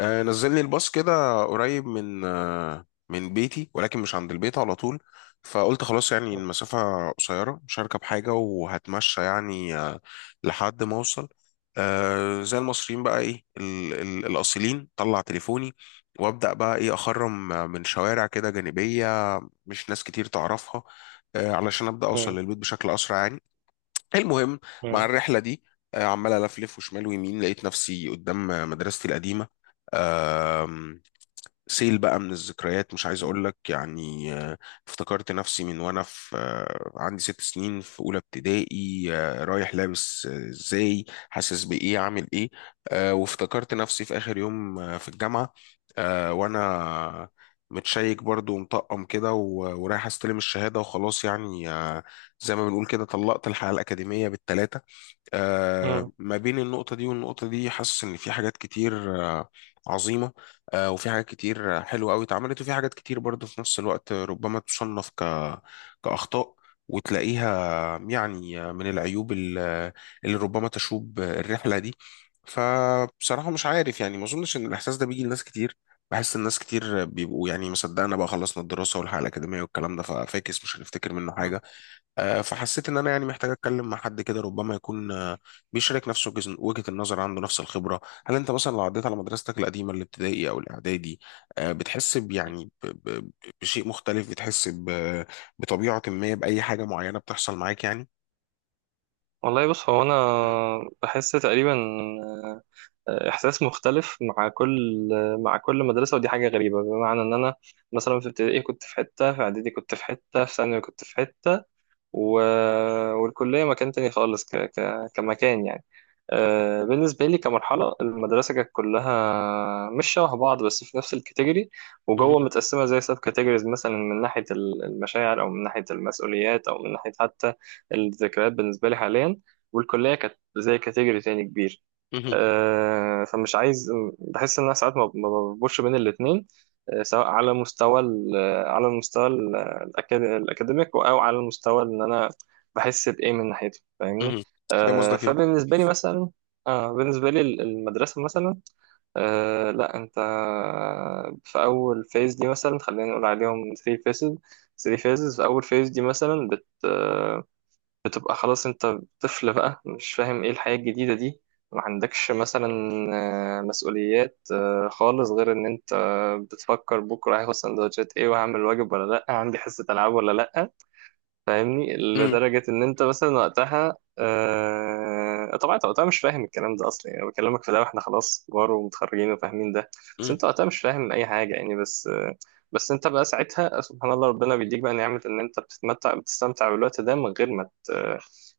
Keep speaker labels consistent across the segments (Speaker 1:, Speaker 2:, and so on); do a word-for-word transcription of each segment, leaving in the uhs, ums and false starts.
Speaker 1: آه، نزلني الباص كده قريب من آه، من بيتي، ولكن مش عند البيت على طول. فقلت خلاص يعني المسافة قصيرة، مش هركب حاجة وهتمشى يعني آه، لحد ما أوصل. آه، زي المصريين بقى إيه ال- ال- الأصيلين، طلع تليفوني وأبدأ بقى إيه أخرم من شوارع كده جانبية، مش ناس كتير تعرفها، آه، علشان أبدأ أوصل
Speaker 2: مم.
Speaker 1: للبيت بشكل أسرع يعني. المهم، مع
Speaker 2: مم.
Speaker 1: الرحلة دي، آه، عمال ألفلف وشمال ويمين، لقيت نفسي قدام مدرستي القديمة. سيل بقى من الذكريات مش عايز اقول لك يعني آه، افتكرت نفسي من وانا في آه، عندي ست سنين في اولى ابتدائي، آه، رايح لابس آه، ازاي، حاسس بايه، عامل ايه. آه، وافتكرت نفسي في اخر يوم آه، في الجامعة، آه، وانا متشيك برضو ومطقم كده و- ورايح استلم الشهادة وخلاص يعني آه، زي ما بنقول كده طلقت الحياة الأكاديمية بالثلاثة. آه،
Speaker 2: مم.
Speaker 1: ما بين النقطة دي والنقطة دي، حاسس إن في حاجات كتير آه، عظيمة، آه، وفي حاجات كتير آه، حلوة أوي اتعملت، وفي حاجات كتير برضه في نفس الوقت ربما تصنف ك... كأخطاء، وتلاقيها يعني من العيوب ال- اللي ربما تشوب الرحلة دي. فبصراحة مش عارف يعني ما أظنش إن الإحساس ده بيجي لناس كتير، بحس الناس كتير بيبقوا يعني مصدقنا بقى خلصنا الدراسة والحياة الأكاديمية والكلام ده، ففاكس مش هنفتكر منه
Speaker 2: مم.
Speaker 1: حاجة. آه، فحسيت ان انا يعني محتاج اتكلم مع حد كده، ربما يكون آه، بيشارك نفس وجز- وجهة النظر، عنده نفس الخبرة. هل انت مثلا لو عديت على مدرستك القديمة الابتدائي او الاعدادي، آه، بتحس ب- يعني ب- ب- بشيء مختلف؟ بتحس ب- بطبيعة ما بأي حاجة معينة بتحصل معاك يعني؟
Speaker 2: والله بص هو انا
Speaker 1: مم.
Speaker 2: بحس تقريبا آه، احساس مختلف مع كل مع كل مدرسه، ودي حاجه غريبه بمعنى ان انا مثلا في ابتدائي كنت في حته، في اعدادي كنت في حته، في ثانوي كنت في حته، و... والكليه مكان تاني خالص ك... ك... كمكان يعني. آه، بالنسبة لي كمرحلة، المدرسة كانت كلها مش شبه بعض بس في نفس الكاتيجوري،
Speaker 1: مم.
Speaker 2: وجوه متقسمة زي سب كاتيجوريز، مثلا من ناحية ال- المشاعر، أو من ناحية المسؤوليات، أو من ناحية حتى الذكريات، بالنسبة لي حاليا. والكلية كانت زي كاتيجوري تاني كبير.
Speaker 1: مم.
Speaker 2: آه، فمش عايز بحس ان انا ساعات ما ما بربطش بين الاثنين، سواء على مستوى ال- على المستوى ال- الأكاد- الاكاديميك، او على المستوى ان انا بحس بايه من ناحيته، فاهمني.
Speaker 1: مم. فاهم
Speaker 2: آه،
Speaker 1: قصدك ايه؟
Speaker 2: فبالنسبه لي مثلا آه بالنسبه لي ال- المدرسه مثلا. آه لا، انت في اول فيز دي مثلا، خلينا نقول عليهم ثلاث فيزز. تلات فيزز، في اول فيز دي مثلا بت بتبقى خلاص انت طفل بقى، مش فاهم ايه الحياة الجديدة دي، ما عندكش مثلا آه، مسؤوليات آه، خالص، غير ان انت بتفكر بكرة هاخد سندوتشات ايه، وهعمل واجب ولا لا، عندي حصة العاب ولا لا. فاهمني؟
Speaker 1: مم.
Speaker 2: لدرجة إن أنت مثلا وقتها آه... طبعا أنت وقتها مش فاهم الكلام ده أصلا، يعني أنا بكلمك في ده وإحنا خلاص كبار ومتخرجين وفاهمين ده. بس
Speaker 1: مم.
Speaker 2: أنت وقتها مش فاهم أي حاجة يعني، بس آه... بس أنت بقى ساعتها، سبحان الله، ربنا بيديك بقى نعمة إن أنت بتتمتع، بتستمتع بالوقت ده من غير ما ت...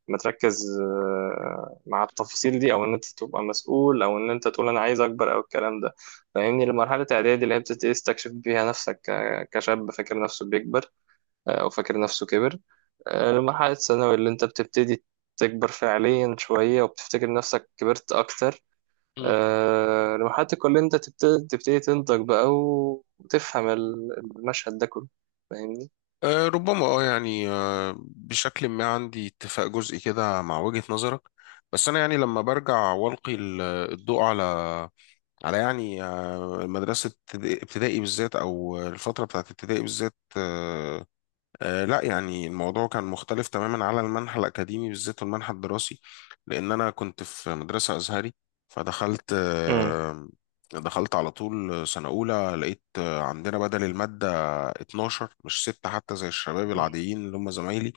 Speaker 2: ما تركز آه، مع التفاصيل دي، او ان انت تبقى مسؤول، او ان انت تقول انا عايز اكبر، او الكلام ده. فاهمني؟ لمرحله اعدادي، اللي هي بتبتدي تستكشف بيها نفسك ك- كشاب فاكر نفسه بيكبر، آه، او فاكر نفسه كبر. المرحلة الثانوي اللي أنت بتبتدي تكبر فعليا شوية وبتفتكر نفسك كبرت أكتر.
Speaker 1: مم.
Speaker 2: آه، مرحلة الكلية أنت تبتدي, تبتدي تنضج بقى، وتفهم ال- المشهد ده كله. فاهمني؟
Speaker 1: آه، ربما اه يعني آه، بشكل ما عندي اتفاق جزئي كده مع وجهة نظرك. بس انا يعني لما برجع والقي ال- الضوء على على يعني آه، مدرسة ابتدائي ابتدائي بالذات أو الفترة بتاعت ابتدائي بالذات، آه، آه، لا يعني الموضوع كان مختلف تماما على المنحى الأكاديمي بالذات والمنحى الدراسي. لأن أنا كنت في مدرسة أزهري، فدخلت
Speaker 2: مم.
Speaker 1: آه، دخلت على طول سنة أولى، لقيت آه، عندنا بدل المادة اتناشر مش ستة حتى زي الشباب
Speaker 2: مم.
Speaker 1: العاديين اللي هم زمايلي.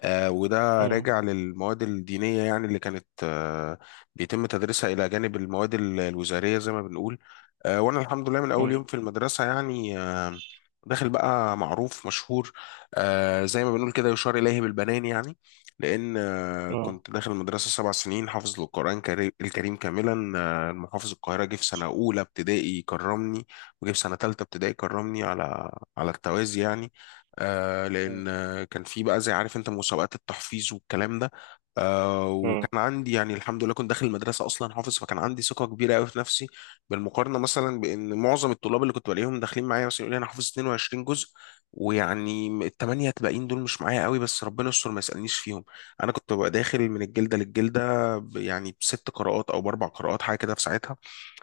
Speaker 1: آه، وده
Speaker 2: مم.
Speaker 1: راجع للمواد الدينية يعني اللي كانت آه، بيتم تدريسها إلى جانب المواد ال- الوزارية زي ما بنقول. آه، وأنا الحمد لله من أول يوم
Speaker 2: مم.
Speaker 1: في المدرسة يعني آه، داخل بقى معروف مشهور، آه، زي ما بنقول كده يشار إليه بالبنان يعني. لأن آه،
Speaker 2: مم.
Speaker 1: كنت داخل المدرسة سبع سنين حافظ القرآن كري- الكريم كاملا. آه، المحافظ القاهرة جه في سنة أولى ابتدائي كرمني، وجه في سنة تالتة ابتدائي كرمني، على على التوازي يعني. آه،
Speaker 2: مم.
Speaker 1: لأن آه، كان في بقى زي عارف انت مسابقات التحفيظ والكلام ده. آه،
Speaker 2: مم.
Speaker 1: وكان عندي يعني الحمد لله كنت داخل المدرسه اصلا حافظ، فكان عندي ثقه كبيره قوي في نفسي، بالمقارنه مثلا بان معظم الطلاب اللي كنت بلاقيهم داخلين معايا مثلا يقول لي انا حافظ 22 جزء، ويعني الثمانيه الباقيين دول مش معايا قوي بس ربنا يستر ما يسالنيش فيهم. انا كنت ببقى داخل من الجلده للجلده ب- يعني بست قراءات او باربع قراءات حاجه كده في ساعتها.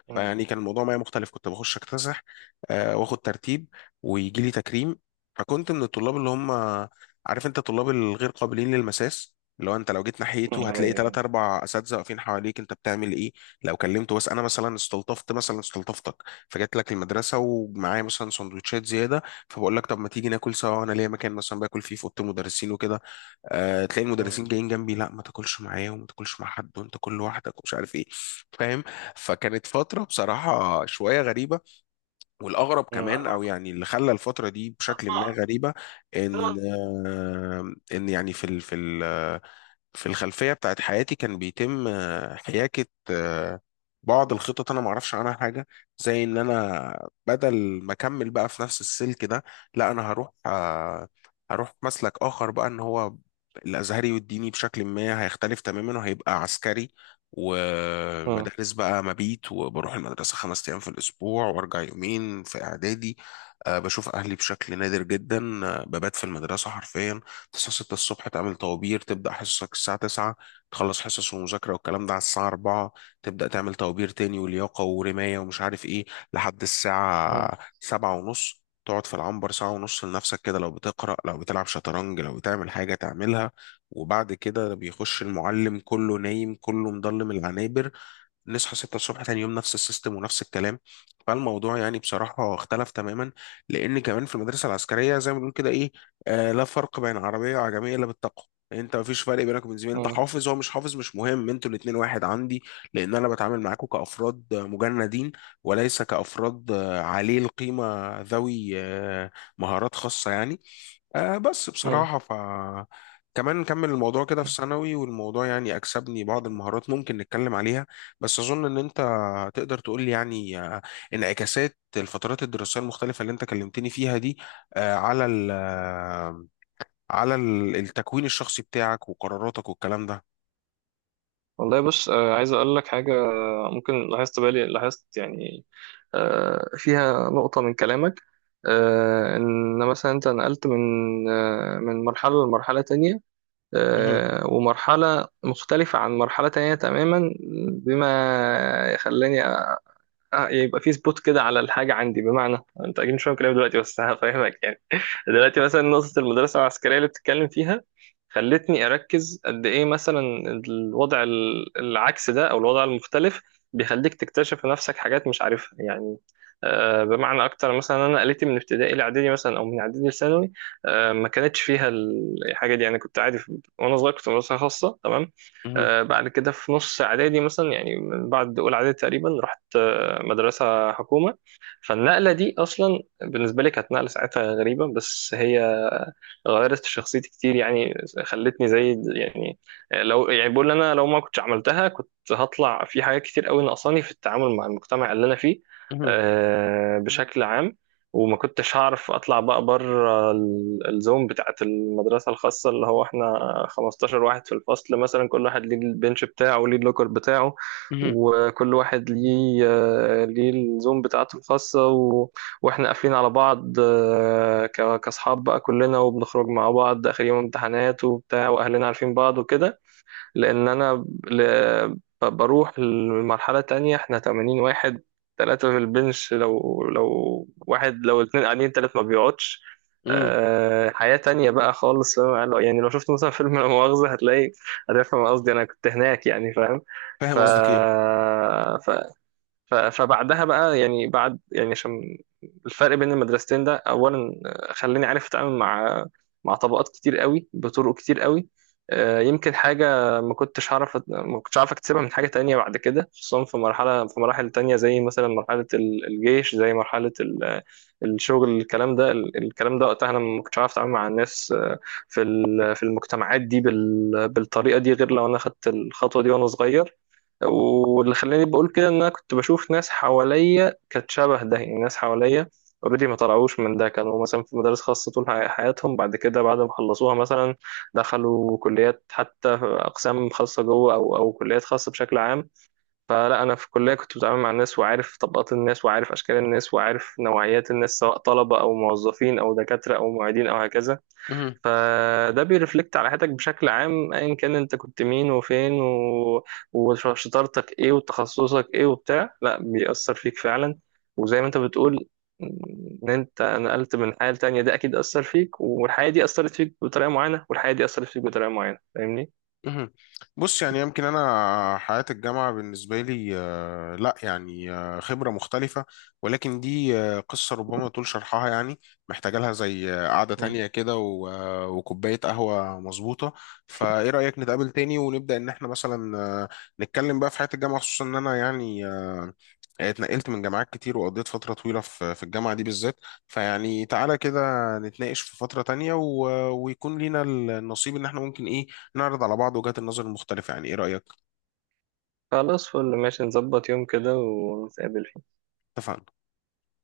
Speaker 2: مم.
Speaker 1: فيعني كان الموضوع معايا مختلف، كنت بخش اكتسح، آه، واخد ترتيب، ويجي لي تكريم. فكنت من الطلاب اللي هم عارف انت الطلاب الغير قابلين للمساس، اللي هو انت لو جيت
Speaker 2: مم.
Speaker 1: ناحيته هتلاقي ثلاث
Speaker 2: أي-
Speaker 1: اربع اساتذه واقفين حواليك انت بتعمل ايه. لو كلمته، بس انا مثلا استلطفت مثلا استلطفتك، فجيت لك المدرسه ومعايا مثلا سندوتشات زياده، فبقول لك طب ما تيجي ناكل سوا، انا ليا مكان مثلا باكل فيه في اوضه المدرسين وكده. آه، تلاقي المدرسين
Speaker 2: مم.
Speaker 1: جايين جنبي، لا ما تاكلش معايا وما تاكلش مع حد وانت كل لوحدك ومش عارف ايه. فاهم؟ فكانت فترة بصراحة شوية غريبة. والأغرب
Speaker 2: مم.
Speaker 1: كمان، أو يعني اللي خلى الفترة دي بشكل ما غريبة، إن آه، إن يعني في ال في ال في الخلفية بتاعت حياتي كان بيتم آه، حياكة آه، بعض الخطط، أنا معرفش عنها حاجة. زي إن أنا بدل ما أكمل بقى في نفس السلك ده، لا أنا هروح آه، هروح مسلك آخر بقى. إن هو الأزهري والديني بشكل ما هيختلف تماما وهيبقى عسكري،
Speaker 2: مم.
Speaker 1: ومدارس بقى مبيت، وبروح المدرسة خمس أيام في الأسبوع وأرجع يومين في إعدادي. آه، بشوف أهلي بشكل نادر جدا، آه، ببات في المدرسة حرفيا. تصحى ستة الصبح تعمل طوابير، تبدأ حصصك الساعة تسعة، تخلص حصص ومذاكرة والكلام ده على الساعة اربعة، تبدأ تعمل طوابير تاني ولياقة ورماية ومش عارف ايه لحد الساعة 7 ونص. تقعد في العنبر ساعة ونص لنفسك كده، لو بتقرأ، لو بتلعب شطرنج، لو بتعمل حاجة تعملها. وبعد كده بيخش المعلم، كله نايم كله مضلم العنابر. نصحى ستة الصبح تاني يوم، نفس السيستم ونفس الكلام. فالموضوع يعني بصراحة اختلف تماما. لأن كمان في المدرسة العسكرية زي ما بنقول كده إيه، آه لا فرق بين عربية وعجمية إلا بالتقوى. انت مفيش فرق بينك وبين زميلك، انت
Speaker 2: مم.
Speaker 1: حافظ هو مش حافظ مش مهم، انتوا الاتنين واحد عندي. لان انا بتعامل معاكم كافراد مجندين، وليس كافراد آه، عليه القيمه، ذوي آه، مهارات خاصه يعني. آه بس
Speaker 2: مم.
Speaker 1: بصراحة ف، كمان نكمل الموضوع كده في ثانوي. والموضوع يعني أكسبني بعض المهارات ممكن نتكلم عليها. بس أظن إن أنت تقدر تقول لي يعني آه، انعكاسات الفترات الدراسية المختلفة اللي أنت كلمتني فيها دي، آه، على ال
Speaker 2: مم.
Speaker 1: آه، على ال- التكوين الشخصي بتاعك وقراراتك والكلام ده.
Speaker 2: والله بص، آه، عايز اقول لك حاجه. آه، ممكن لاحظت بالي، لاحظت يعني آه، فيها نقطه من كلامك. آه، ان مثلا انت نقلت من آه، من مرحله لمرحله تانية،
Speaker 1: مهم،
Speaker 2: آه، ومرحله مختلفه عن مرحله تانية تماما، بما خلاني آه، يبقى في سبوت كده على الحاجة عندي. بمعنى، انت اكيد مش فاهم كلامي دلوقتي، بس هفهمك يعني دلوقتي مثلا نقطة المدرسة العسكرية اللي بتتكلم فيها، خلتني اركز قد ايه مثلا الوضع ال- العكس ده، او الوضع المختلف، بيخليك تكتشف في نفسك حاجات مش عارفها يعني. آه، بمعنى اكتر، مثلا انا قلتي من ابتدائي لاعدادي مثلا، او من اعدادي لثانوي، آه، ما كانتش فيها ال- الحاجه دي يعني، كنت عادي. في- وانا صغير كنت في مدرسه خاصه تمام.
Speaker 1: مهم،
Speaker 2: آه، بعد كده في نص اعدادي مثلا، يعني من بعد اولى اعدادي تقريبا، رحت مدرسة حكومة. فالنقلة دي أصلا بالنسبة لي كانت نقلة ساعتها غريبة، بس هي غيرت في شخصيتي كتير يعني، خلتني زي يعني، لو يعني بقول أنا لو ما كنتش عملتها كنت هطلع في حاجات كتير قوي ناقصاني في التعامل مع المجتمع اللي أنا فيه،
Speaker 1: مهم،
Speaker 2: آه، بشكل عام. وما كنتش هعرف اطلع بقى بره ال- الزوم بتاعت المدرسه الخاصه، اللي هو احنا خمستاشر واحد في الفصل مثلا، كل واحد ليه البنش بتاعه، وليه اللوكر بتاعه،
Speaker 1: مهم،
Speaker 2: وكل واحد ليه آه، ليه الزوم بتاعته الخاصة، و... واحنا قافلين على بعض آه، ك- كأصحاب بقى كلنا، وبنخرج مع بعض آخر يوم امتحانات وبتاع، وأهلنا عارفين بعض وكده. لأن أنا ل- ب- بروح لمرحلة تانية، احنا ثمانين واحد، ثلاثة في البنش، لو لو واحد، لو اتنين قاعدين تلات ما بيقعدش.
Speaker 1: مهم.
Speaker 2: أه حياة تانية بقى خالص، فاهم؟ يعني لو يعني لو شفت مثلا فيلم لا مؤاخذة، هتلاقي هتفهم قصدي، أنا كنت هناك يعني، فاهم. ف...
Speaker 1: فاهم قصدك
Speaker 2: ف ف- فبعدها بقى يعني، بعد يعني، عشان الفرق بين المدرستين ده اولا آه، خلاني عارف اتعامل مع مع طبقات كتير قوي بطرق كتير قوي. آه، يمكن حاجة ما كنتش هعرف أت- ما كنتش عارف اكتسبها من حاجة تانية بعد كده، خصوصا في مرحلة في مراحل تانية، زي مثلا مرحلة ال- الجيش، زي مرحلة ال- الشغل، الكلام ده، ال- الكلام ده وقتها، انا ما كنتش عارف اتعامل مع الناس آه، في ال- في المجتمعات دي بال- بالطريقة دي، غير لو انا خدت الخطوة دي وانا صغير. واللي خلاني بقول كده، ان انا كنت بشوف ناس حواليا كانت شبه ده يعني، ناس حواليا اوريدي ما طلعوش من ده، كانوا مثلا في مدارس خاصة طول حي- حياتهم. بعد كده بعد ما خلصوها مثلا، دخلوا كليات حتى اقسام خاصة جوه، او او كليات خاصة بشكل عام. فلا، انا في الكلية كنت بتعامل مع الناس، وعارف طبقات الناس، وعارف اشكال الناس، وعارف نوعيات الناس، سواء طلبة او موظفين او دكاترة او معيدين او هكذا.
Speaker 1: إيه؟
Speaker 2: فده بيرفلكت على حياتك بشكل عام، ايا كان انت كنت مين وفين و... وشطارتك ايه وتخصصك ايه وبتاع، لا بيأثر فيك فعلا. وزي ما انت بتقول، ان انت نقلت من حياة تانية، ده اكيد أثر فيك، والحياة دي أثرت فيك بطريقة معينة، والحياة دي أثرت فيك بطريقة معينة. فاهمني؟
Speaker 1: مهم. بص يعني يمكن انا حياة الجامعة بالنسبة لي آه، لا يعني آه، خبرة مختلفة، ولكن دي آه، قصة ربما طول شرحها يعني، محتاجة لها زي آه، قعدة
Speaker 2: مم.
Speaker 1: تانية كده و- آه، وكوباية قهوة مظبوطة. فايه رأيك نتقابل تاني ونبدأ ان احنا مثلا آه، نتكلم بقى في حياة الجامعة؟ خصوصا ان انا يعني آه، اتنقلت من جامعات كتير وقضيت فترة طويلة في في الجامعة دي بالذات. فيعني تعالى كده نتناقش في فترة تانية، و- آه، ويكون لينا النصيب ان احنا ممكن ايه نعرض على بعض وجهات النظر المختلفة. يعني ايه رأيك؟
Speaker 2: خلاص، فل، ماشي، نظبط يوم كده ونتقابل فيه.
Speaker 1: اتفقنا.